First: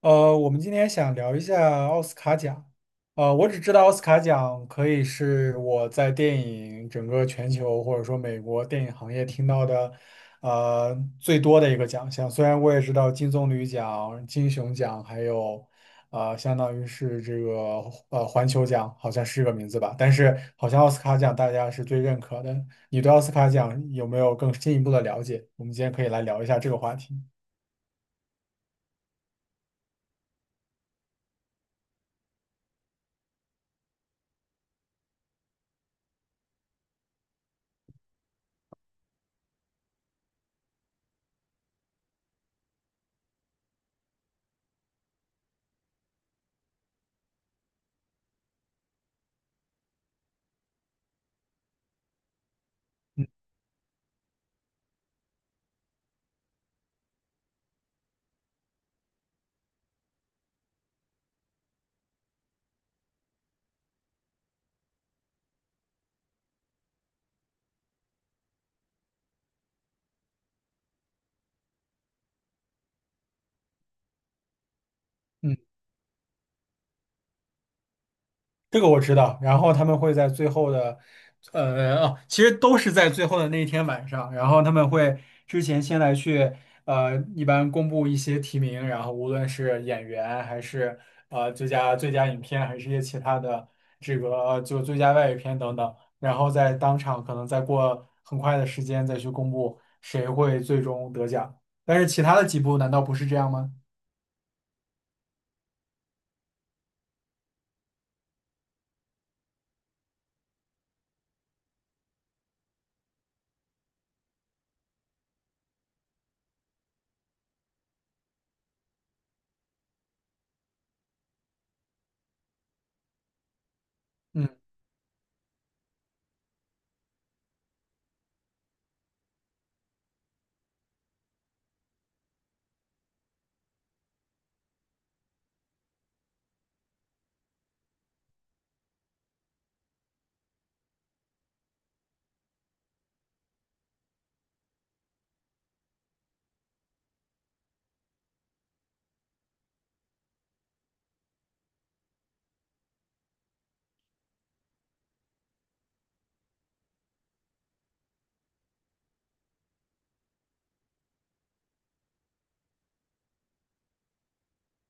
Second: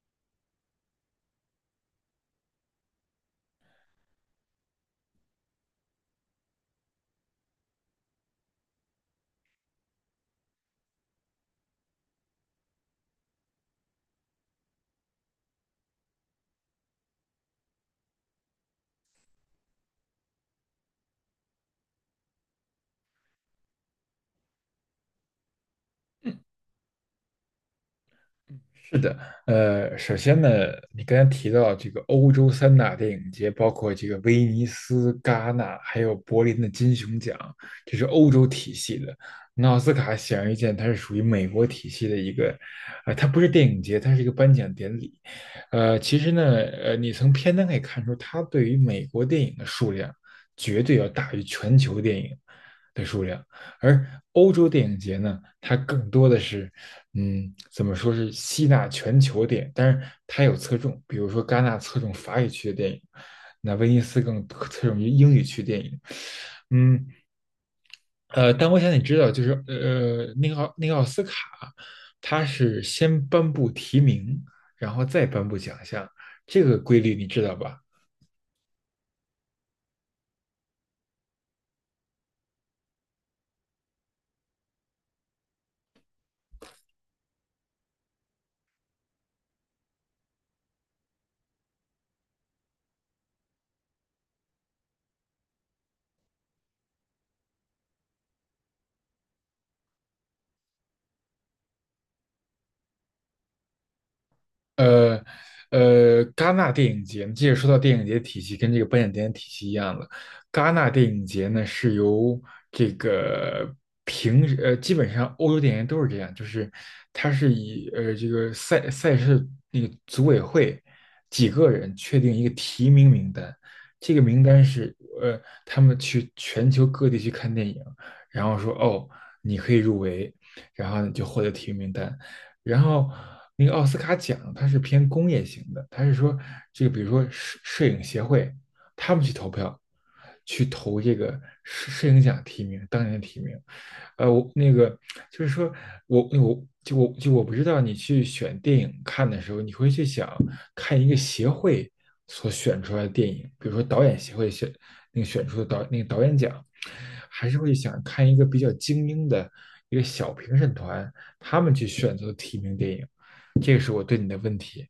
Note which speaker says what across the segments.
Speaker 1: 我们今天想聊一下奥斯卡奖。我只知道奥斯卡奖可以是我在电影整个全球或者说美国电影行业听到的，最多的一个奖项。虽然我也知道金棕榈奖、金熊奖，还有相当于是这个环球奖，好像是这个名字吧。但是好像奥斯卡奖大家是最认可的。你对奥斯卡奖有没有更进一步的了解？我们今天可以来聊一下这个话题。
Speaker 2: 是的，首先呢，你刚才提到这个欧洲三大电影节，包括这个威尼斯、戛纳，还有柏林的金熊奖，这是欧洲体系的。那奥斯卡显而易见，它是属于美国体系的一个，它不是电影节，它是一个颁奖典礼。其实呢，你从片单可以看出，它对于美国电影的数量绝对要大于全球电影的数
Speaker 1: 嗯
Speaker 2: 量，而欧洲电影节呢，它更多的是。嗯，怎么说是吸纳全球点，但是它有侧重，比如说戛纳侧重法语区的电影，那威尼斯更侧重于英语区电影。嗯，但我想你知道，就是那个奥斯卡，它是先颁布提名，然后再颁布
Speaker 1: 嗯，
Speaker 2: 奖项，这个规律你知道吧？
Speaker 1: 这个我知道，然后他们会在最后的，其实都是在最后的那一天晚上，然后他们会之前先来去，一般公布一些提名，然后无论是演员还是最佳影片，还是一些其他的这个就最佳外语片等等，然后在当场可能再过很快的时间再去公布谁会最终得奖，但是其他的几部难道不是这样吗？
Speaker 2: 呃戛纳电影节，接着说到电影节体系，跟这个颁奖典礼体系一样的。戛纳电影节呢，是由这个平时基本上欧洲电影节都是这样，就是它是以这个赛事那个组委会几个人确定一个提名名单，这个名
Speaker 1: 嗯。
Speaker 2: 单是他们去全球各地去看电影，然后说哦你可以入围，然后你就获得提名名单。然后那个奥斯卡奖它是偏工业型的，它是说这个比如说摄影协会他们去投票，去投这个摄影奖提名，当年的提名。呃，我那个就是说我不知道你去选电影看的时候，你会去想看一个协会所选出来的电影，比如说导演协会选那个选出的那个导演奖，还是会想看一个比较精英的一个小评审团他们去选择提名电影。这个是我对你的问题。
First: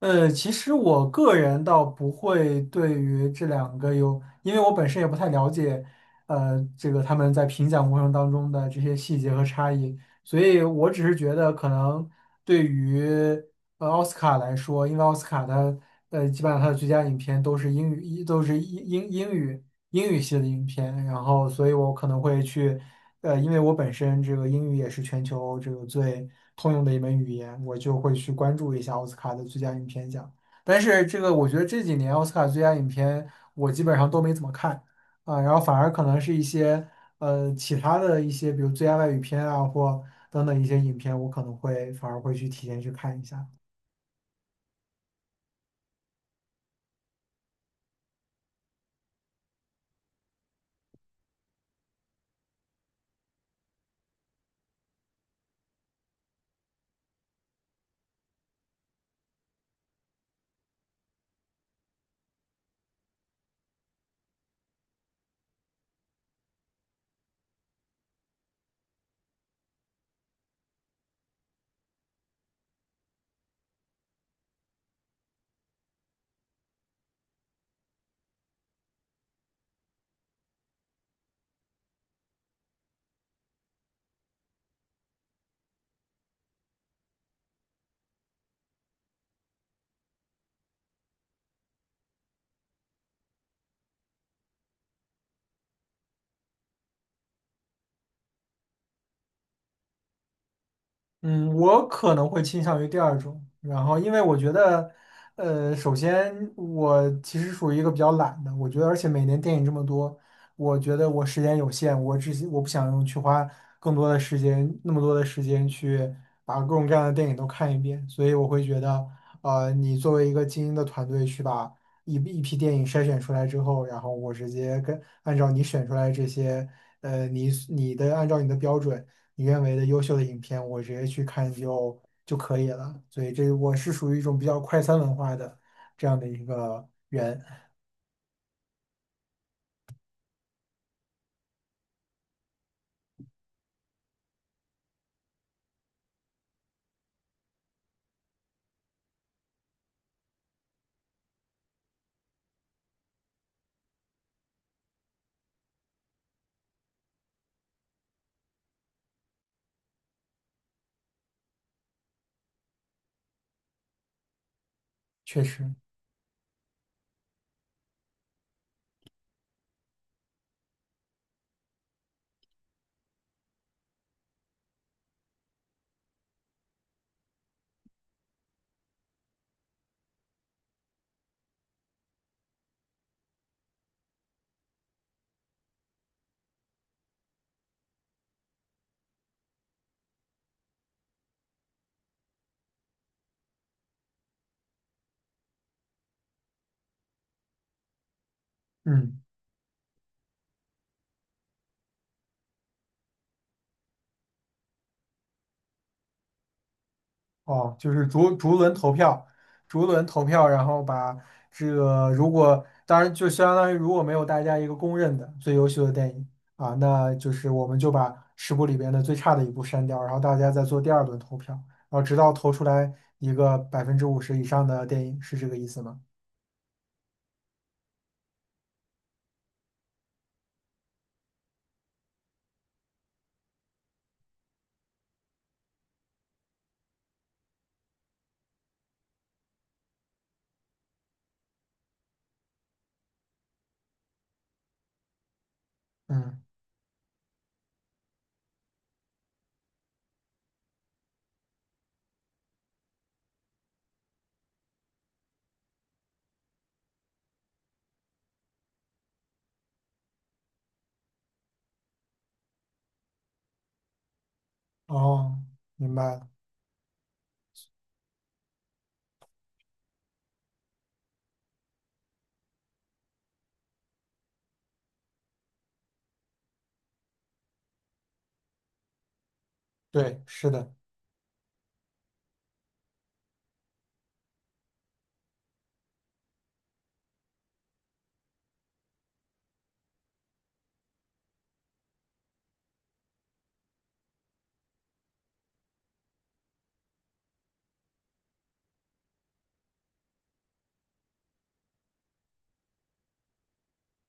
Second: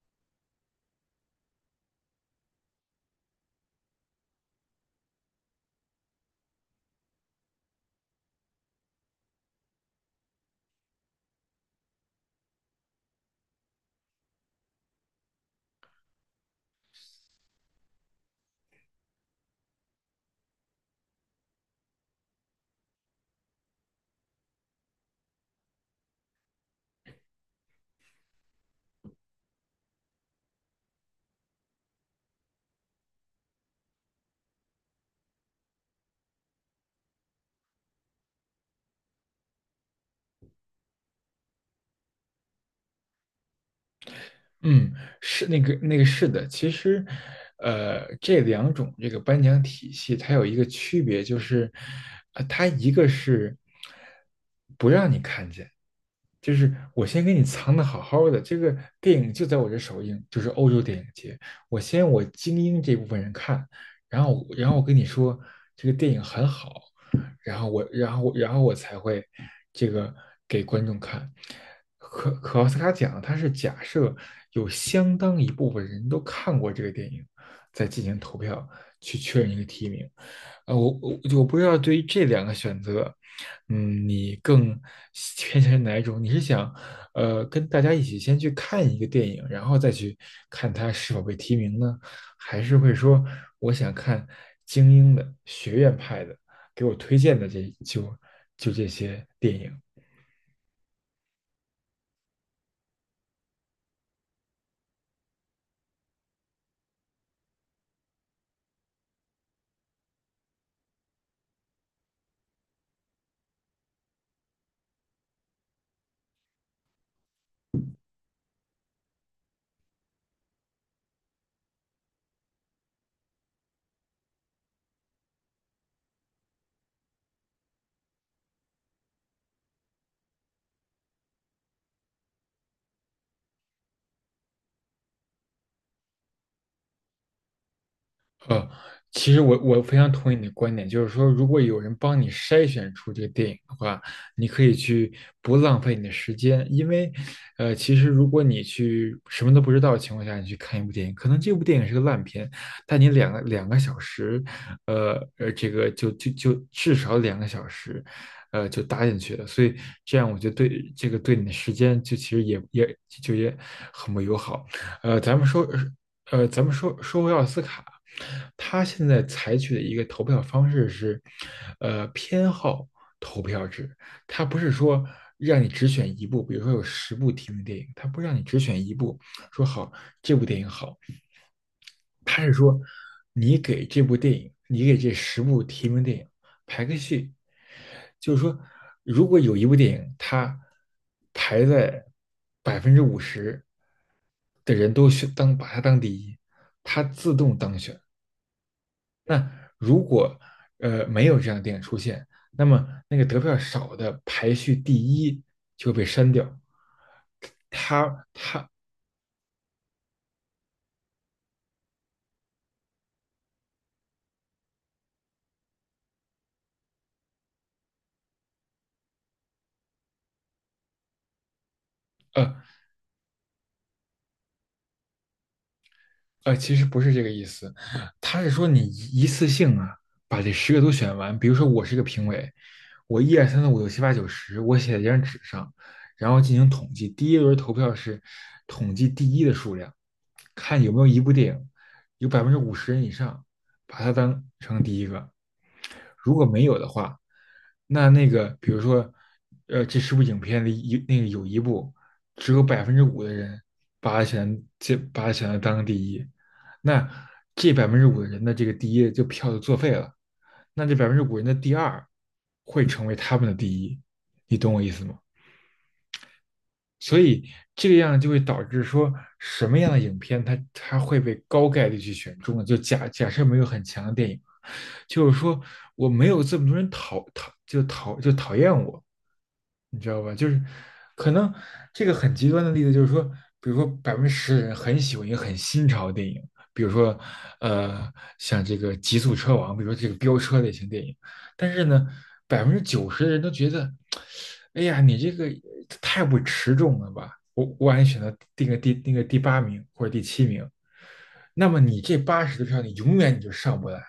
Speaker 1: 其实我个人倒不会对于这两个有，因为我本身也不太了解，这个他们在评奖过程当中的这些细节和差异，所以我只是觉得可能对于奥斯卡来说，因为奥斯卡的基本上它的最佳影片都是英语，都是英语系的影片，然后所以我可能会去。因为我本身这个英语也是全球这个最通用的一门语言，我就会去关注一下奥斯卡的最佳影片奖。但是这个我觉得这几年奥斯卡最佳影片我基本上都没怎么看啊，然后反而可能是一些其他的一些，比如最佳外语片啊或等等一些影片，我可能会反而会去提前去看一下。
Speaker 2: 嗯，是的，其实，这两种这个颁奖体系它有一个区别，就是，它一个是不就是我先给你藏的好好的，这个电影就在我这首映，就是欧洲电影节，我先我精英这部分人看，然后我跟你说这个电影很好，然后我，然后，然后我才会这个给观众看。可奥斯卡奖，它是假设有相当一部分人都看过这个电影，再进行投票去确认一个提名。呃，我我我不知道对于这两个选择，嗯，你更偏向于哪一种？你是想，跟大家一起先去看一个电影，然后再去看它是否被提名呢？还是会说我想看精英的学院派的，给我推荐的这就就这些电影。
Speaker 1: 嗯，我可能会倾向于第二种，然后因为我觉得，首先我其实属于一个比较懒的，我觉得，而且每年电影这么多，我觉得我时间有限，我不想用去花更多的时间，那么多的时间去把各种各样的电影都看一遍，所以我会觉得，你作为一个精英的团队去把一批电影筛选出来之后，然后我直接跟按照你选出来这些，呃，你你的按照你的标准。你认为的优秀的影片，我直接去看就可以了。所以这我是属于一种比较快餐文化的这样的一个人，
Speaker 2: 呃，其实我非常同意你的观点，就是说，如果有人帮你筛选出这个电影的话，你可以去不浪费你的时间，因为，其实如果你去什么都不知道的情况下，你去看一部电影，可能这部电影是个烂片，但你两个小时，这个就就就至少两个小时，就搭进去了，所以这样我觉得对你的时间其实也很不友好。呃，咱
Speaker 1: 确
Speaker 2: 们说
Speaker 1: 实，
Speaker 2: 呃咱们说说回奥斯卡，他现在采取的一个投票方式是，偏好投票制，他不是说让你只选一部，比如说有十部提名的电影，他不让你只选一部，说好这部电影好，他是说你给这部电影，你给这十部提名电影排个序，就是说，如果有一部电影它排在百分之五十的人都选当把它当第一，它自动当选。
Speaker 1: 嗯，
Speaker 2: 那如果没有这样的电影出现，那么那个得票少的排序第一就会被删掉。
Speaker 1: 哦，就是
Speaker 2: 它
Speaker 1: 逐逐
Speaker 2: 它
Speaker 1: 轮投票，逐轮投票，然后把这个如果当然就相当于如果没有大家一个公认的最优秀的电影啊，那就是我们就把十部里边的最差的一部删掉，然后大家再做第二轮投票，然后直到投
Speaker 2: 呃
Speaker 1: 出来一个50%以上的电影，是这个意思吗？
Speaker 2: 呃，其实不是这个意思，他是说你一次性啊，把这十个都选完。比如说，我是一个评委，我一二三四五六七八九十，我写在一张纸上，然后进行统计。第一轮投票是统计第一的数量，看有没有一部电影有百分之五十人以上把它当成第一个。如
Speaker 1: 嗯。
Speaker 2: 果没有的话，那那个比如说，这十部影片里一那个有一部只有百分之五的人把它选择当第一。那这百分之五的人的这个第一就票就作废了，那这百分之五人的第二会成为他们的第一，你懂我意思吗？
Speaker 1: 哦，明白了，
Speaker 2: 所以这个样就会导致说什么样的影片它会被高概率去选中呢？就假假设没有很强的电影，就是说我没有这么多人讨厌我，你知道
Speaker 1: 对，
Speaker 2: 吧？就
Speaker 1: 是
Speaker 2: 是
Speaker 1: 的，
Speaker 2: 可能这个很极端的例子就是说，比如说10%的人很喜欢一个很新潮的电影，比如说呃像这个《极速车王》，比如说这个飙车类型电影，但是呢，90%的人都觉得，哎呀，你这个太不持重了吧？我感觉选择定个第八名或者第七名，那么你这80的票，你永远就上不来，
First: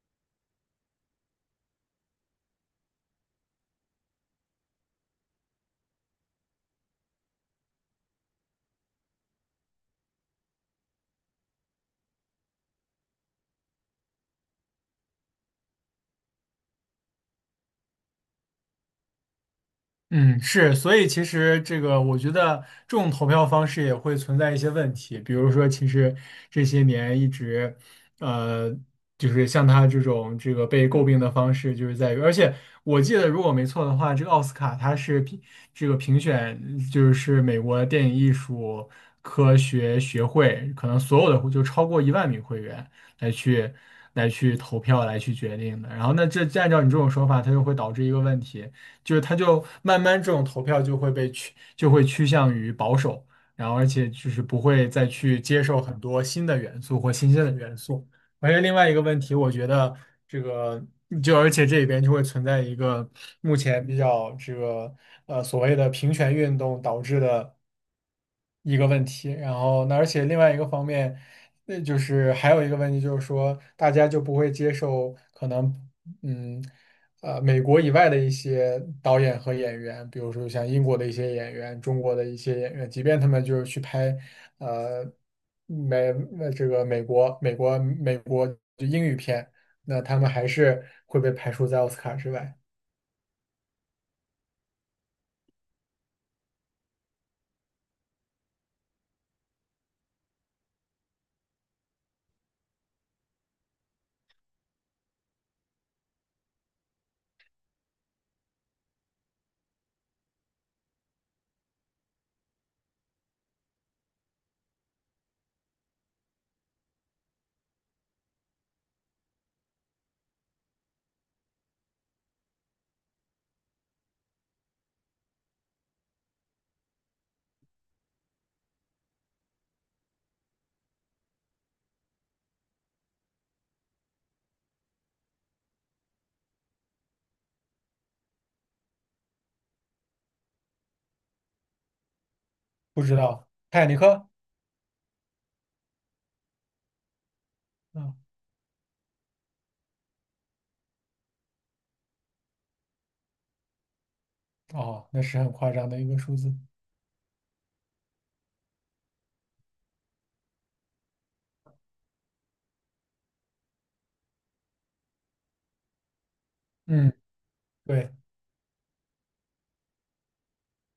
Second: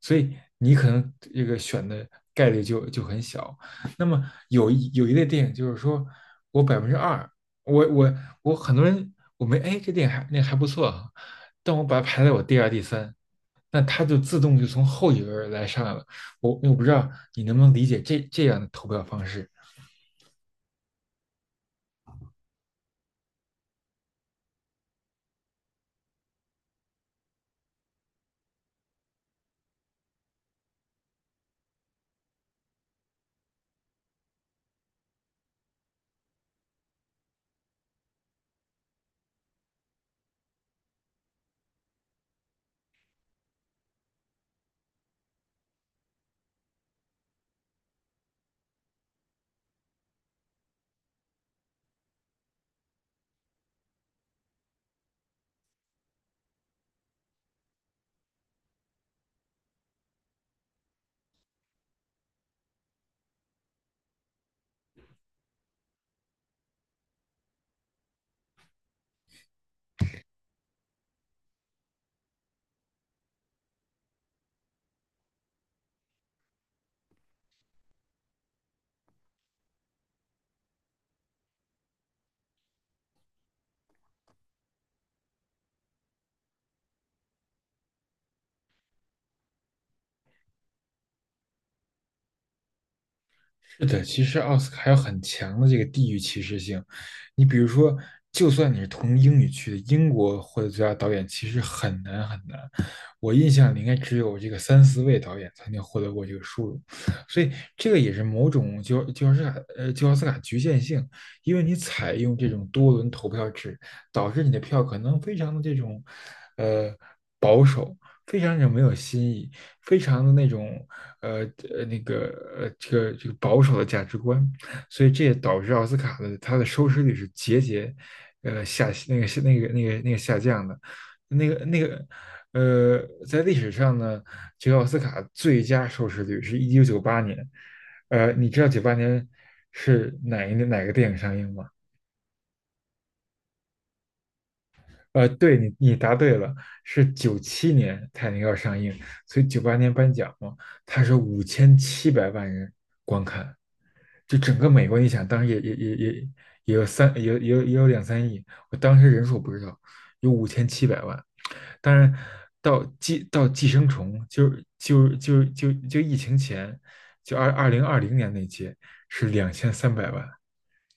Speaker 2: 所以你可能这个选的概率就很小。那么有一类电影就是说我2%，我我我很多人我没哎这电影还不错啊，但我把它排在我第二第三，那它就自动就从后一轮来上来了。我不知道你能不能理解这样的投票方式。
Speaker 1: 嗯，是，所以其实这个，我觉得这种投票方式也会存在一些问题，比如说，其实这些年一直，呃，就是像他这种这个被诟病的方式，就是在于，而且我记得如果没错的话，这个奥斯卡它是这个评选，就是美国电影艺术科学学会，可能所有的就超过10,000名会员来去来去投票来去决定的，然后那这按照你这种说法，它就会导致一个问题。就是他就慢慢这种投票就会就会趋向于保守，然后而且就是不会再去接受很多新的元素或新鲜的元素。而且另外一个问题，我觉得这个就而且这里边就会存在一个目前比较所谓的平权运动导致的。一个问题，然后那而且另外一个方面，那就是还有一个问题就是说，大家就不会接受可能，嗯，美国以外的一些导演和演员，比如说像英国的一些演员、中国的一些演员，即便他们就是去拍，呃，美呃这个美国美国美国就英语片，那他们还是会被排除在奥斯卡之外。
Speaker 2: 是的，其实奥斯卡还有很强的这个地域歧视性。你比如说，就算你是同英语区的，英国获得最佳导演其实很难很难。我印象里应该只有这个三四位导演才能获得过这个殊荣，所以这个也是某种就就奥斯卡呃就奥斯卡局限性，因为你采用这种多轮投票制，导致你的票可能非常的这种呃保守，非常的没有新意，非常的那种呃呃那个这个保守的价值观，所以这也导致奥斯卡的它的收视率是节节下降的，那个那个在历史上呢，这个奥斯卡最佳收视率是1998年，你知道九八年是哪一年哪个电影上映吗？
Speaker 1: 不知道《泰坦尼克》。
Speaker 2: 对你答对了，是97年
Speaker 1: 嗯，
Speaker 2: 《泰坦尼克号》上映，所以九八年颁奖嘛，它是五千七百万人就整个美国，
Speaker 1: 哦，
Speaker 2: 你
Speaker 1: 那
Speaker 2: 想，
Speaker 1: 是
Speaker 2: 当时
Speaker 1: 很夸张的一个数字。
Speaker 2: 也有三，也有两三亿，我当时人数不知道，有五千七百万。当然，到寄生虫，就疫情前，
Speaker 1: 嗯，
Speaker 2: 就二零二
Speaker 1: 对。
Speaker 2: 零年那届是2,300万，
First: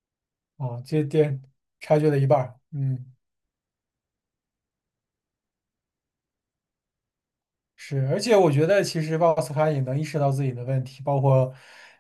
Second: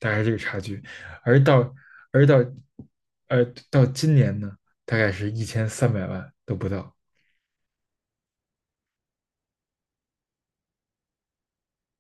Speaker 2: 大概是这个差
Speaker 1: 啊，
Speaker 2: 距。
Speaker 1: 这点
Speaker 2: 而到
Speaker 1: 差距了一
Speaker 2: 而到
Speaker 1: 半儿，嗯，
Speaker 2: 呃到今年呢，大概是1,300万都不到。
Speaker 1: 是，而且我觉得其实奥斯卡也能意识到自己的问题，包括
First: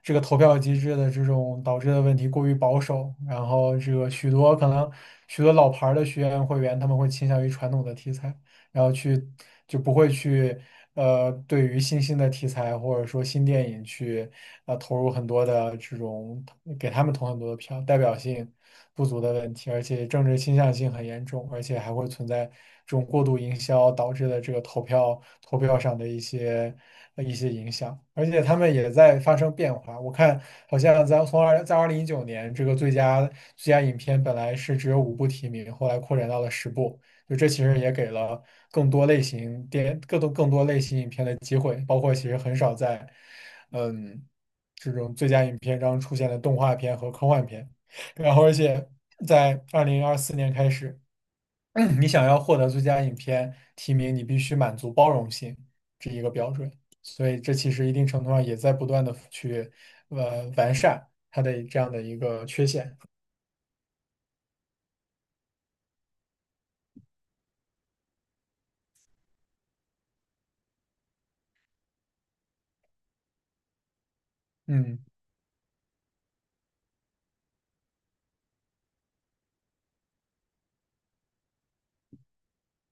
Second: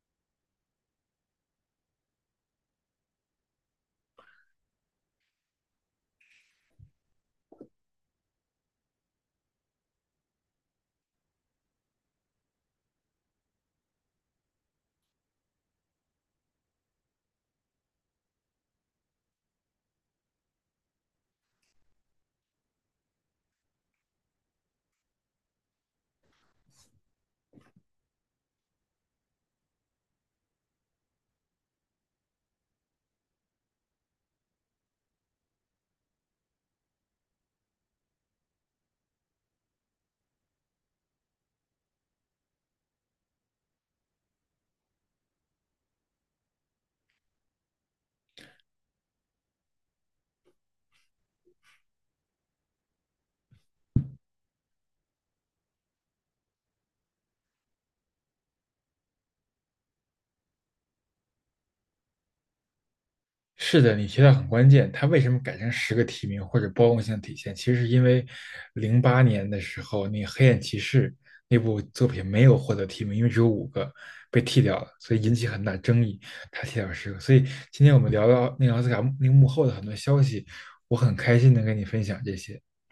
Speaker 1: 这个投票机制的这种导致的问题过于保守，然后这个许多老牌儿的学员会员他们会倾向于传统的题材，然后就不会去对于新兴的题材或者说新电影去投入很多的这种给他们投很多的票，代表性不足的问题，而且政治倾向性很严重，而且还会存在这种过度营销导致的这个投票上的一些影响，而且他们也在发生变化。我看好像在2019年这个最佳影片本来是只有五部提名，后来扩展到了十部。就这其实也给了更多类型影片的机会，包括其实很少在嗯这种最佳影片中出现的动画片和科幻片。然后，而且在2024年开始，你想要获得最佳影片提名，你必须满足包容性这一个标准。所以，这其实一定程度上也在不断的去完善它的这样的一个缺陷。
Speaker 2: 是的，你提到很关键。他为什么改成十个提名或者包容性的体现？其实是因为08年的时候，那个《黑暗骑士》那部作品没有获得提名，因为只有五个被剃掉了，
Speaker 1: 嗯。
Speaker 2: 所以引起很大争议。他剃掉十个，所以今天我们聊到那个奥斯卡那个幕后的很多消息，我很开心能跟你分享这些。